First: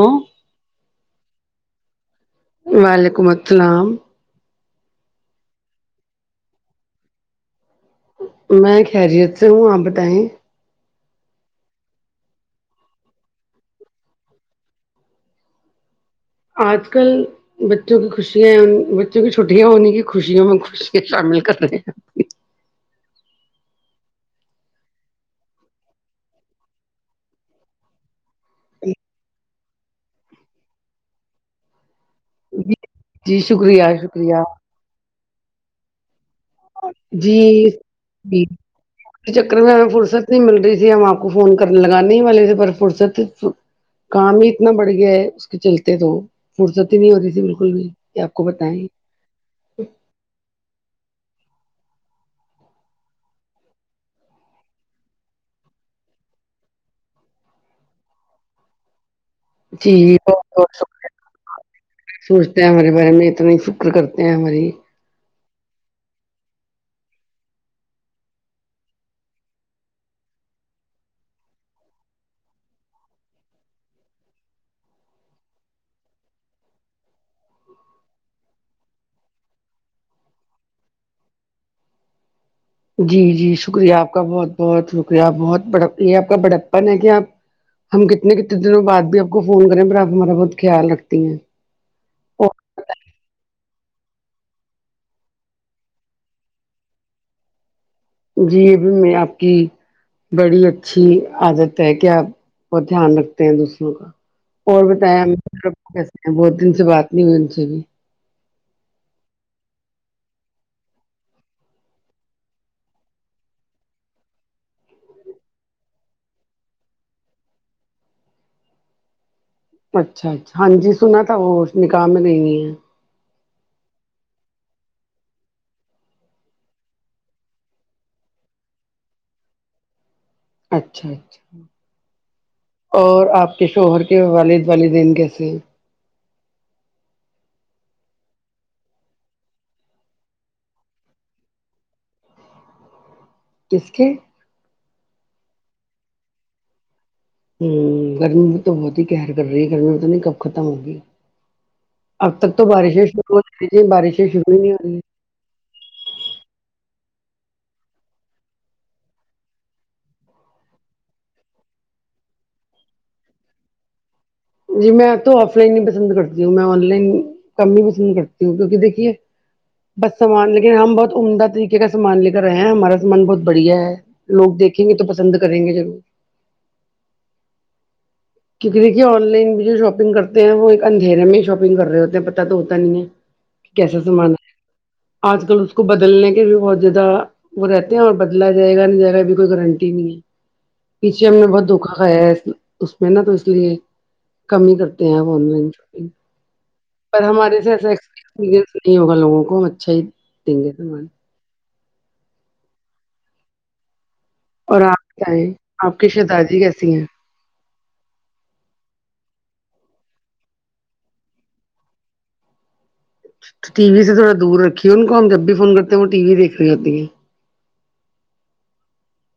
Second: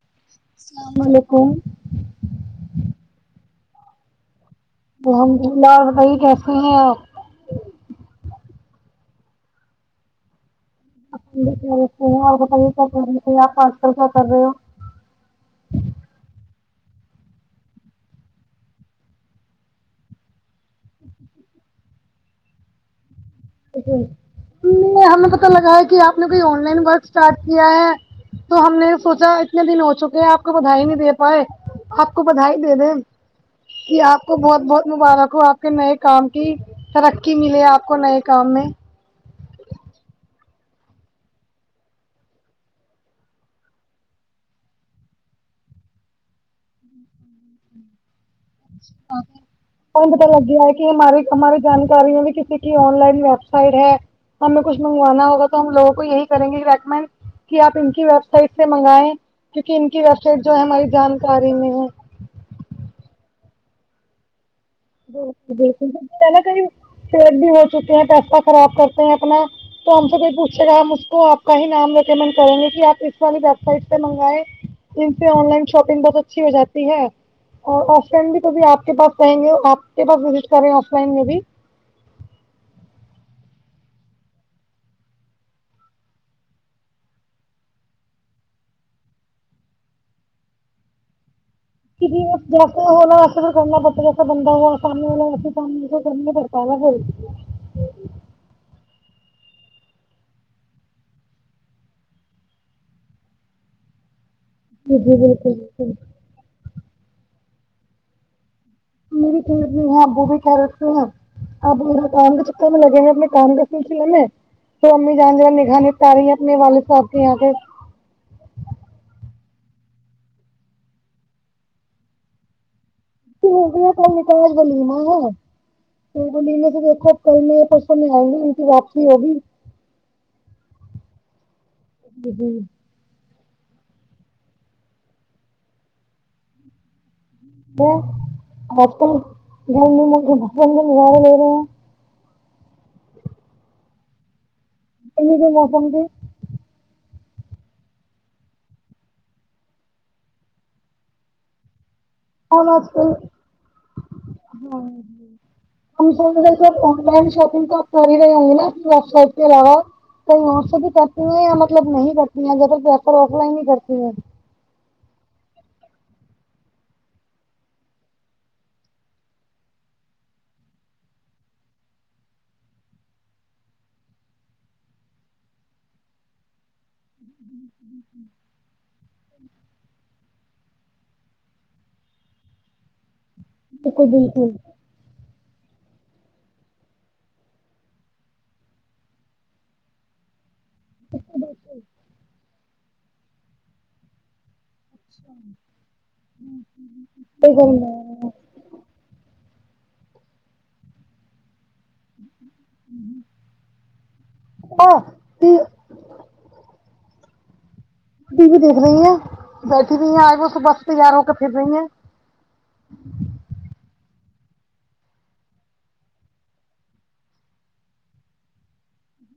ہ [unintelligible] [unintelligible] السلام علیکم وعلیکم التلام الحمد للہ بتائی کیسے ہیں آپ [inaudible] میں خیریت سے ہوں آپ بتائیں میں بھی خیریت سے ہوں اور بتایے کیا کر رہے تھے آپ آج کل کیا کر رہے ہو آج کل بچوں کی خوشیاں ہیں بچوں کی چھٹٹییاں ہونے کی خوشیوں میں خوشیاں شامل کر رہے ہیں ہمیں پتا لگا ہے کہ آپ نے کوئی آن لائن ورک اسٹارٹ کیا ہے تو ہم نے سوچا اتنے دن ہو چکے ہیں آپ کو بدھائی ہی نہیں دے پائے آپ کو بھائی دے جی دیں جی شکریہ کہ آپ کو شکریہ بہت بہت مبارک ہو آپ کے نئے کام کی ترقی جی ملیے آپ کو نئے جی کام میں اس چکر میں ہمیں فرصت نہیں مل رہی تھی ہم آپ کو فون کرنے لگا نہیں والے تھے پر فرصت کام ہی اتنا بڑھ گیا ہے اس کے چلتے تو فرصتی ہی نہیں ہو رہی تھی بالکل بھی یہ آپ کو بتائیں [inaudible] ہمیں پتا لگ گیا ہے کہ ہماری ہماری جانکاریوں بھی کسی کی آن لائن ویب سائٹ ہے ہمیں کچھ منگوانا ہوگا تو ہم لووں کو یہی کریں گے کہ ریکمینڈ کہ آپ ان کی ویب سائٹ سے منگائ کیوںکہ ان جی کی ویب سائٹ جو بہت ہے بہت ہماری شکریہ جانکاری میں ہے سوچتے ہیں ہمارے بارے میں اتنی فکر کرتے ہیں ہماری ب بالکل نا کہیں پیٹ بھی ہو چکے ہیں پیسہ خراب کرتے ہیں اپنا تو ہم سےب پوچھے گا ہم اس کو آ کا ہی نام ریکمنڈ کریں گے کہ آپ اس والی ویب سائٹ پہ منگائے ان سے آن لائن شاپنگ بہت اچھی ہو جاتی ہے اور آف لائن بھی توھی آپ کے پاس رہیں گے آپ کے پاس وزٹ کر رہے ہیں آف لائن میں بھی جی جی شکریہ آپ کا بہت بہت شکریہ بہت بڑ یہ آپ کا بڑپن ہے کہ آپ ہم کتنے کتنے دنوں بعد بھی آپ کو فون کریں پر آپ ہمارا بہت خیال رکھتی ہیں کہ ج اور جیسا ہوا ایسا کرنا پڑتا جیسا بندہ ہو آسامنے والاسے کرنے پڑتا کنا بولتی جی ابھی میں آپ کی بڑی اچھی عادت ہے کیا آپ وہت دھیان رکھتے ہیں دوسروں کا اور جی جی بتایا بالکل بالکل کیسے ہیں بہت دن سے بات نہیں ہوئی ان سے بھی میری پڑ بھی ہے ابو بھی کہہ رکتے ہیں آپا کام کے چککا میں لگے ہیں اپنے کام کے سلسلے میں تو امی جان جان نگانانی پای ہیں اپنے والد صاحب کے یہاں پ سے اچھا اچھا ہاں ج سنا تھا وہ نکام گئیئی ہے ت م ممی پ بلیینا ت کو میں سے دیکھو کل میں پرسوں میں آئیں گا ان کی واپسی ہوگی اچھا اچھا جی ہوں اور آپ کے شوہر کے والد والدین کیسے آل جلی م ب گزارے لے رہے ہیں کس کی ج آسن گ ہوں گرمی تو بہت ہی قہر کر رہی ہے گرمی میں تو نہیں کپ ختم ہو گی اب تک تو ہم آج بارشیں کل شروع ہو چی تیں بارشیں شروع ہی نہیں ہو ہاں رہی ہم سمج آن لائن شاپنگ تو کر رہ ہ نا وب سائٹ پ آات کہیں وہاں سے بھی کرتی ہیں یا مطلب نہیں کرتی ہیں ا تل پیپر آف لائن ہی کرتی ہیں جی میں تو آف لائن ہی پسند کرتی ہوں میں آن لائن کم ہی پسند کرتی ہوں کیوںکہ دیکھیے بس سامان لیکن ہم بہت عمدہ طریقے کا سامان لے کر رہے ہیں ہمارا سامان بہت بڑھیا ہے لوگ دیکھیں گے تو پسند کریں گے ضرور [inaudible] کیونک دیکھیے آن لائن بھی جو شاپنگ کرتے ہیں وہ ایک اندھیرے میں ہی شاپنگ کر رہے ہوتے ہیں پتتا تو ہوتا نہیں ہے کیسا بالکل سمانا ہے آج کل اس کو بدلنے کے بھی بہت زیادہ وہ رہتے ہیں اور بدلا جائے گا نہ جائے گا اب کوئی گارنٹی نہیں ہے پیھے ہم نے بہت دھوکا گا ہے اس میں نا تو اس لیے کم ہی کرتے ہیں آپ آن لائن شاپنگ پر ہمارے جیسا بالکل ایکسپسپریئنس نہیں ہوگا لوگوں کو ہم اچھا ہی دیں گے سامان اور ہاں آپ کیا ہے ٹی آپ کی شہزادی کیسی ہیں ٹی وی دیکھ رہی ہیں بیٹھی رہی ہیں آج وہ صبح سے تیار ہو کر پھر رہی ہیں تو ٹی وی سے تھوڑا دور رکھیے ان کو ہم جب بھی فون کرتے ہیں وہ ٹی وی دیکھ رہی ہوتی ہے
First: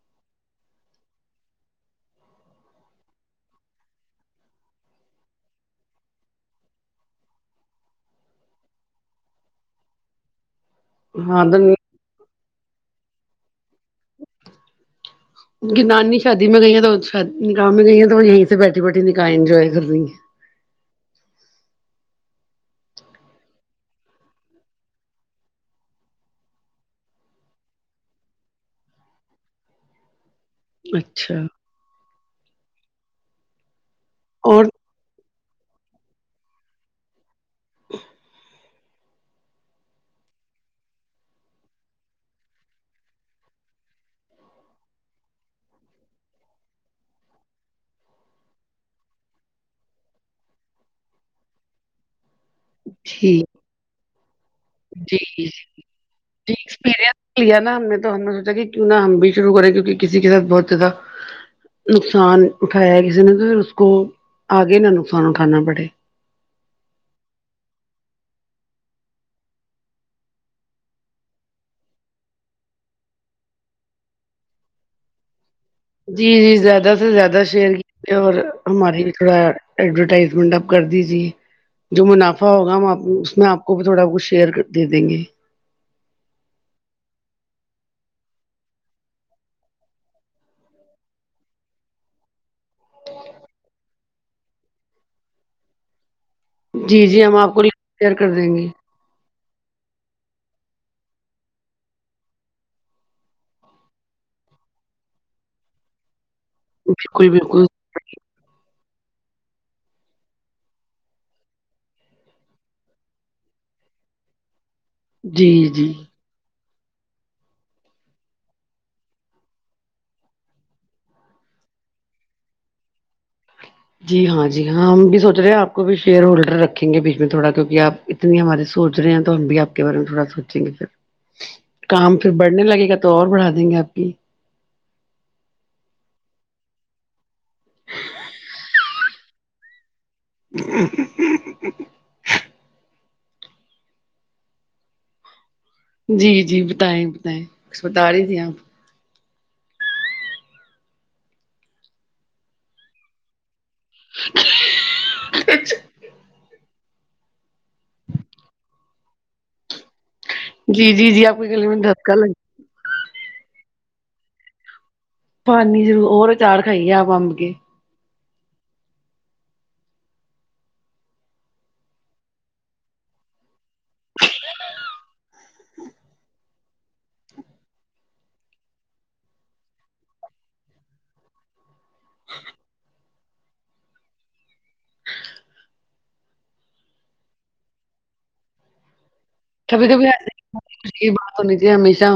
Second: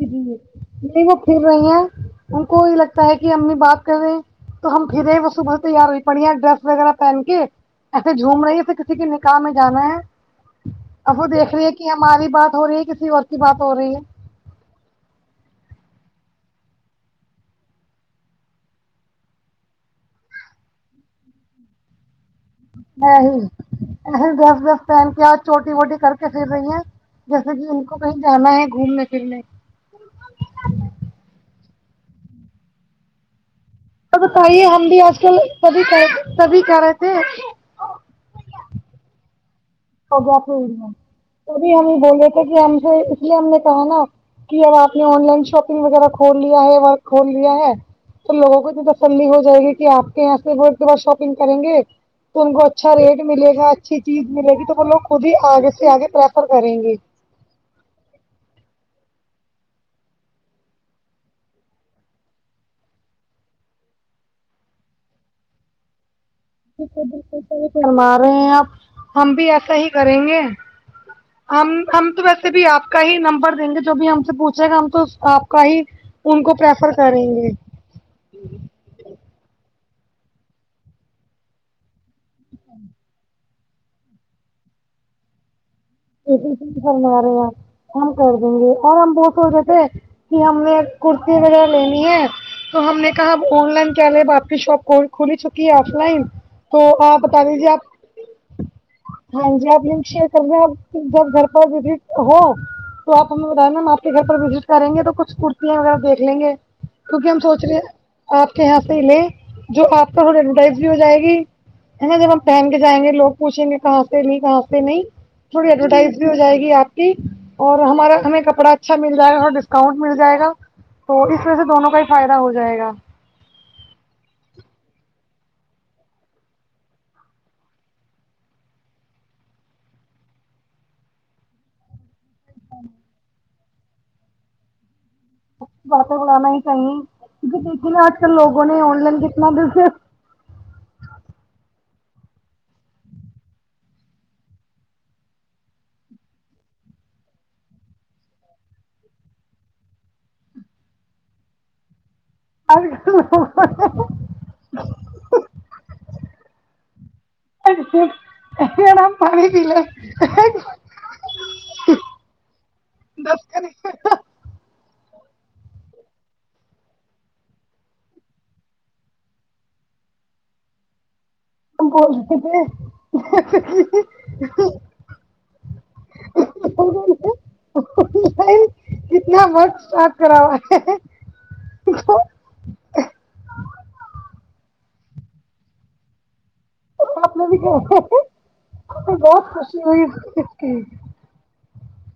تین [inaudible] نہیں وہ پھر رہی ہیں ان کو یہ لگتا ہے کہ امی بات کرے تو ہم پھرے ہیں وہ صبح تیار ہوئی پڑی ہے ڈریس وغیرہ پہن کے ایسے جھوم رہی ہے جیسے کسی کے نکاح میں جانا ہے اب وہ ہاں دیکھ تو رہی ہے کہ ہماری بات ہو رہی ہے کسی اور کی بات ہو رہی ہے نانی شادی میں گئی ہے تو نکاح میں گئی ہے تو یہیں سے بیٹھی بیٹھی نکاح انجوائے کر رہی ہے ای ہی ای دس دس پہن کے آج چوٹی ووٹی کر کے پھر رہی ہیں جیسے کہ ان کو کہیں جانا ہے گھومنے پھرنے اچھا تو بتائیے اور ہم بھی آج کل سبھی سبھی کہ رہے تھے ہو گیا پھر میں تبھی ہم یہ بولے تھے کہ ہم سے اس لیے ہم نے کہا نا کہ اب آپ نے آن لائن شاپنگ وغیرہ کھول لیا ہے ورک کھول لیا ہے تو لوگوں کو اتنی تسلی ہو جائے گی کہ آپ کے یہاں سے وہ ایک بار شاپنگ کریں گے تو ان کو اچھا ریٹ ٹھیک ملے گا اچھی چیز ملے گی تو وہ لوگ جی خود ہی جی آگے سے آگے پریفر کریں گے ایکسپیرئنس لیا نا ہم نے تو ہم نے سوچا کہ کیوں نا ہم بھی شروع کریں کیونکہ کسی کے ساتھ بہت زیادہ نقصان اٹھایا ہے کسی نے تو پھر اس کو آگے نہ نقصان اٹھانا پڑے ہم آ رہے ہیں آپ ہم بھی ایسا ہی کریں گے ہم ہم تو ویسے بھی آپ کا ہی نمبر دیں گے جو بھی ہم سے پوچھے گا ہم تو آپ کا ہی جی ان جی کو پریفر زیادہ سے کریں زیادہ گے شیئر کیا اور ہماری تھوڑا ایڈورٹائزمنٹ اب کر دیجیے جو منافع ہوگا ہم آپ اس میں آپ کو بھی تھوڑا کچھ شیئر دے دیں گے اسی سے فرما رہے آپ [inaudible] ہم کر دیں گے اور ہم بہت ہو رہے تھے کہ ہم نے کرتی وغیرہ لینی ہے تو ہم نے کہا اب آن لائن کیا لے اب آپ کی شاپ کھل چکی ہے آف لائن تو جی آپ جی ہم بتا کو دیجیے آپ شیئر کر دیں گے ہاں جی آپ لنک شیئر کر رہے آپ جب گھر پہ وزٹ ہو تو آپ ہمیں بتایے نا ہم آپ کے گھر پر وزٹ کریں گے تو کچھ کرتیاں وغیرہ دیکھ لیں گے کیونکہ بالکل ہم سوچ بالکل رہے ہیں آپ کے یہاں سے ہی لے جو آپ کا تھوڑا ایڈورٹائز بھی ہو جائے گی جب ہم پہن کے جائیں گے لوگوچھیں گے کہاں سے لی نہیں کہاں سے نہیں جی تھوڑی جی ایڈورٹائز بھی ہو جائے گی آپ کی اور ہمارا ہمیں کپڑا اچھا مل جائے گا اور ڈسکاؤنٹ مل جائے گا تو اس وجہ سے دونوں کا ہی فائدہ ہو جائے گا جی ہاں جی ہاں ہم بھی سوچ رہے آ پکو بھی شیئر ہولڈر رکھیں گے بیچ میں تھوڑا کیونکہ آپ اتنی ہماری سوچ رہے ہیں تو ہم بھی آپ کے بارے میں تھوڑا سوچیں گے پھر کام پھر بڑھنے لگے گا تو اور بڑھا دیں گے آپ کی اچ باتیں بلانا ہی چاہییں کیونکہ دیکھیے آج کل لوگوں نے آن لائن کتنا دل سے [inaudible] ا [inaudible] جی جی بتائیں بتائیں کچھ بتا رہی تھی آپ ا [unintelligible] نا پانیل [inaudible] جی جی جی آپ کی گلی میں دھسکا لگ دس تاری [inaudible] پانیر اور چاڑ کائیے آپ اب کے [unintelligible] پش [inaudible] [unintelligible] بھائی کتنا ورک اسٹارٹ کراو ہوا ہے آپ نے بھی کہ بہت خوشی ہوئی اس کی تو جی ہمیشہ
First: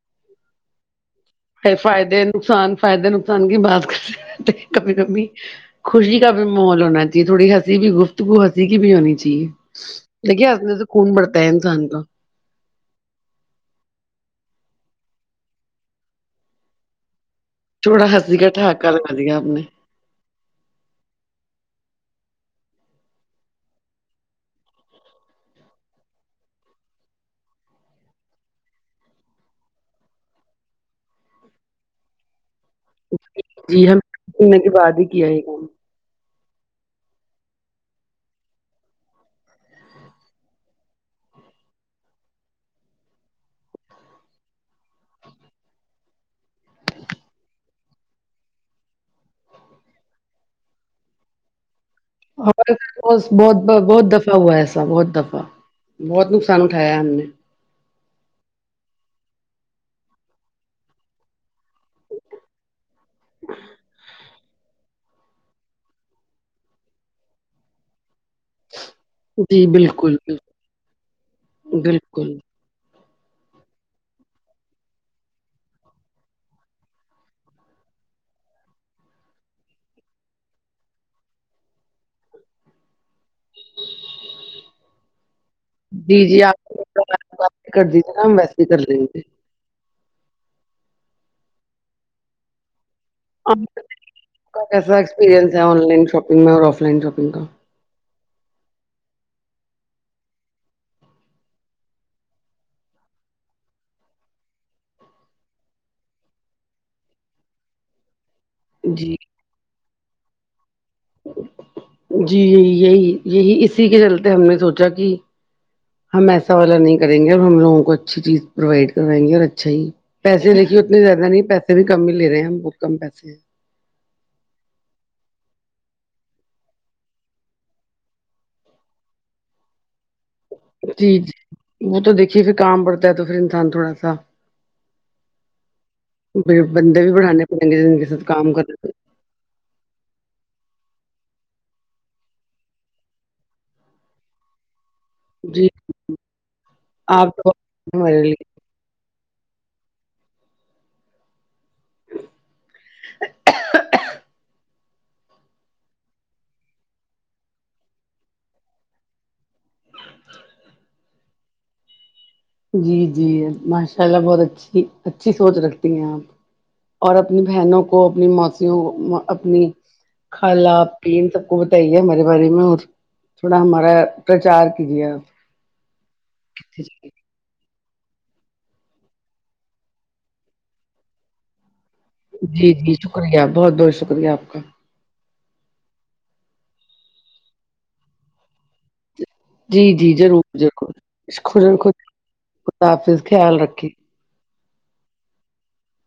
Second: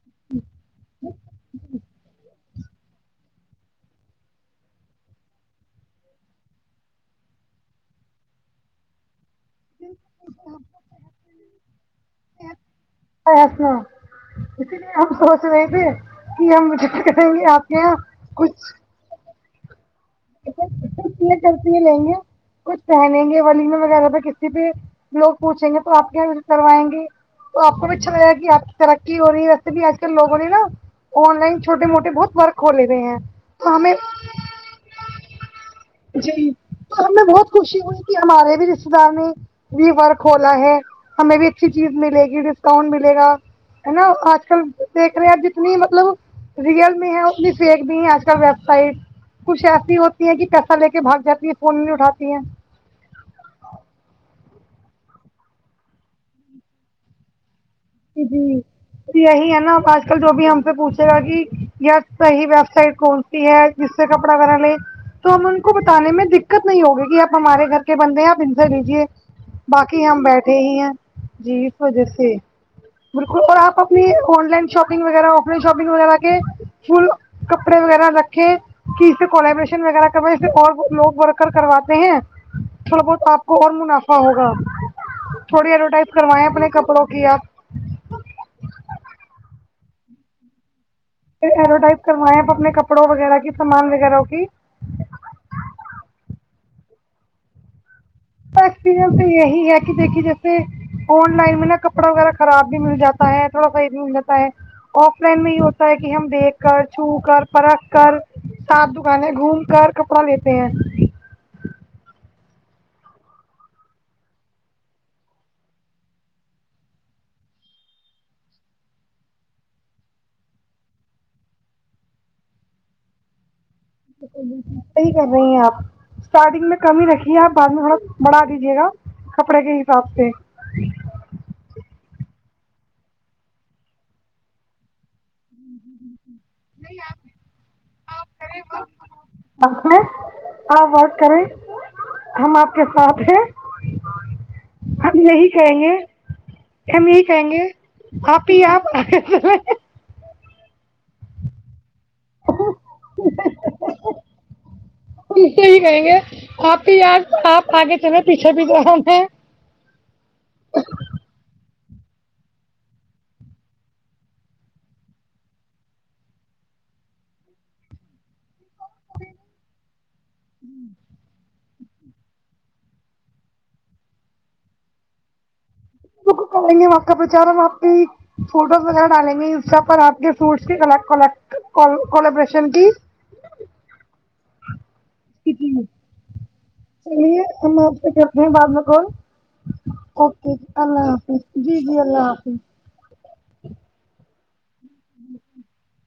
جچ [unintelligible] فائدے نقصان فائدے نقصان کی بات کرہے تھے کبھی کبھی خوشی کا بھی ماحول ہونا چاہیے تھوڑی ہنسی بھی گفتگو ہنسی کی بھی ہونی چاہیے دیکھیے اپنے سے خون بڑتا ہے انسان کا اچ سنا [unintelligible] اسی لیے ہم سونچ رہے تھے کہ ہم جتنے آپ کے یہاں چھوڑا ہنسی کا کچھ ٹاک کروا دیا اپ نے کرتی لیں گے کچھ پہنیں گے ولیمے وغیرہ پہ کسی پہ لوگ پوچھیں گے تو آپ کیا کروائیں گے تو آپ کو بھی اچھا لگا کہ آپ کی ترقی ہو رہی ہے ویسے بھی آج کل لوگوں نے نا آن لائن چھوٹے موٹے بہت ورک ہو لے رہے ہیں تو ہمیں سنے کے بعد ہی کیا یہ گا جی تو ہمیں بہت خوشی ہوئی کہ ہمارے بھی رشتے دار نے بھی ورک کھولا ہے ہمیں بھی اچھی چیز ملے گی ڈسکاؤنٹ ملے گا ہے نا آج کل دیکھ رہے ہیں آپ جتنی مطلب ریئل میں ہے اتنی فیک بھی ہے آج کل ویب سائٹ کچھ ایسی ہوتی ہے کہ لے کے باگ جاتی ہے فون نہیں اںٹھاتی ہاں [inaudible] بہت بہت دفعہ ہوا ایسا بہت دفعہ بہت نقصان اٹھایا ہم نے جی تو یہی ہے نا آج کل جو بھی ہم سے پوچھے گا کہ یس صحیح ویب سائٹ کون سی ہے جس سے کپڑا بے تو ہم ان کو بتانے میں دقت نہیں ہوگی کہ آپ ہمارے گھر کے بندے ہیں آپ لیجے جی باقی بالکل ہم بالکل بیٹھے ہی ہیں جی اس وجہ بالکل سے بالکل اور آپ اپنی آن لائن شاپنگ وغیرہ آف لائن شاپنگ وغیرہ کے فل کپڑے وغیرہ رکھے کہ اس سے کولیبریشن وغیرہ کرو اسے اور لوگ ورکر کرواتے ہیں تھوڑا بہت آپ اور منافع ہوگا تھوڑی ایڈورٹائز جی جی کروائے اپنے آپ کپڑوں کی آپ کر دی ت کام ویسے ہی کر دین گ تھ [unintelligible] ایڈورٹائز کروائیں آپ اپنے کپڑوں وغیرہ کی آپ سامان وغیرہ کی کا کیسا ایکسپیریئنس ہے آن لائن شاپنگ میں اور آف لائن شاپنگ کا ایکسپیرنس تو یہی ہے کہ دیکھیے جیسے آن لائن میں نا کپڑا وغیرہ خراب بھی مل جاتا ہے تھوڑا صحیح بھی مل جاتا ہے آف لائن میں ہی ہوتا ہے کہ ہم دیکھ کر چھو کر پرکھ کر سات جی دکانیں گھوم کر کپڑا لیتے ہیں جی یہی یہی یہی اسی کے چلتے ہم نے سونچا کہ ہم ایسا والا نہیں کریں گے اور ہم لوگوں کو اچھی چیز پرووائڈ کروائیں گے اور اچھا ہی پیسے دیکھیے اتنے زیادہ نہیں پیسے بھی کم ہی لے رہے ہیں ہم بہت کم پیسے ہیں صحیح کر رہی ہیں آپ اسٹارٹنگ میں کم ہی رکھیے آپ بعد میں تھوڑا بڑھا دیجیے گا کپڑے کے حساب سے جی ج وہ تو دیکھیے پھر کام پڑتا ہے تو پھر انسان تھوڑا سا بندے بھی بڑانے پڑینگے ساتھ کام کر [unintelligible] ہاں وورک کریں [unintelligible] [unintelligible] ہم آپ کے ساتھ ہیں ہم یہی جی کہیں گے ہم یہی آپ تو کہیں گے بہت ہمارے آپ لیے ہی آپ [inaudible] [inaudible] سے ہی رہیں گے آپ کی یاار آپ آگے چلیں پیچھے بھی گر ہم ہیں [unintelligible] جی جی ماشاء اللہ بہت اچھی اچھی سوچ رکھتی ہیں آپ اور اپنی بہنوں کو اپنی موسیوں اپنی خالہ پین سب کو کہیے ہمارے بارے میں اور تھوڑا ہمارا پرچار کیجیے آپ کریں گے آپ کا پرچار ہم آپ پہ [inaudible] فوٹوز وغیرہ ڈالیں گے اس پر آپ کے فوٹس کی کر کگ [inaudible] ک ک [inaudible] جی جی شکریہ بہت بہت شکریہ آپ کا کت م [unintelligible] [unintelligible] چلیے ہم آپ سے کرتے ہیں بعد میں کال جی جی اوکے ضرور ضرور اللہ حافظ جی جی اللہ حافظ سفیز خیال رکے [unintelligible] [inaudible] جی [unintelligible] [unintelligible]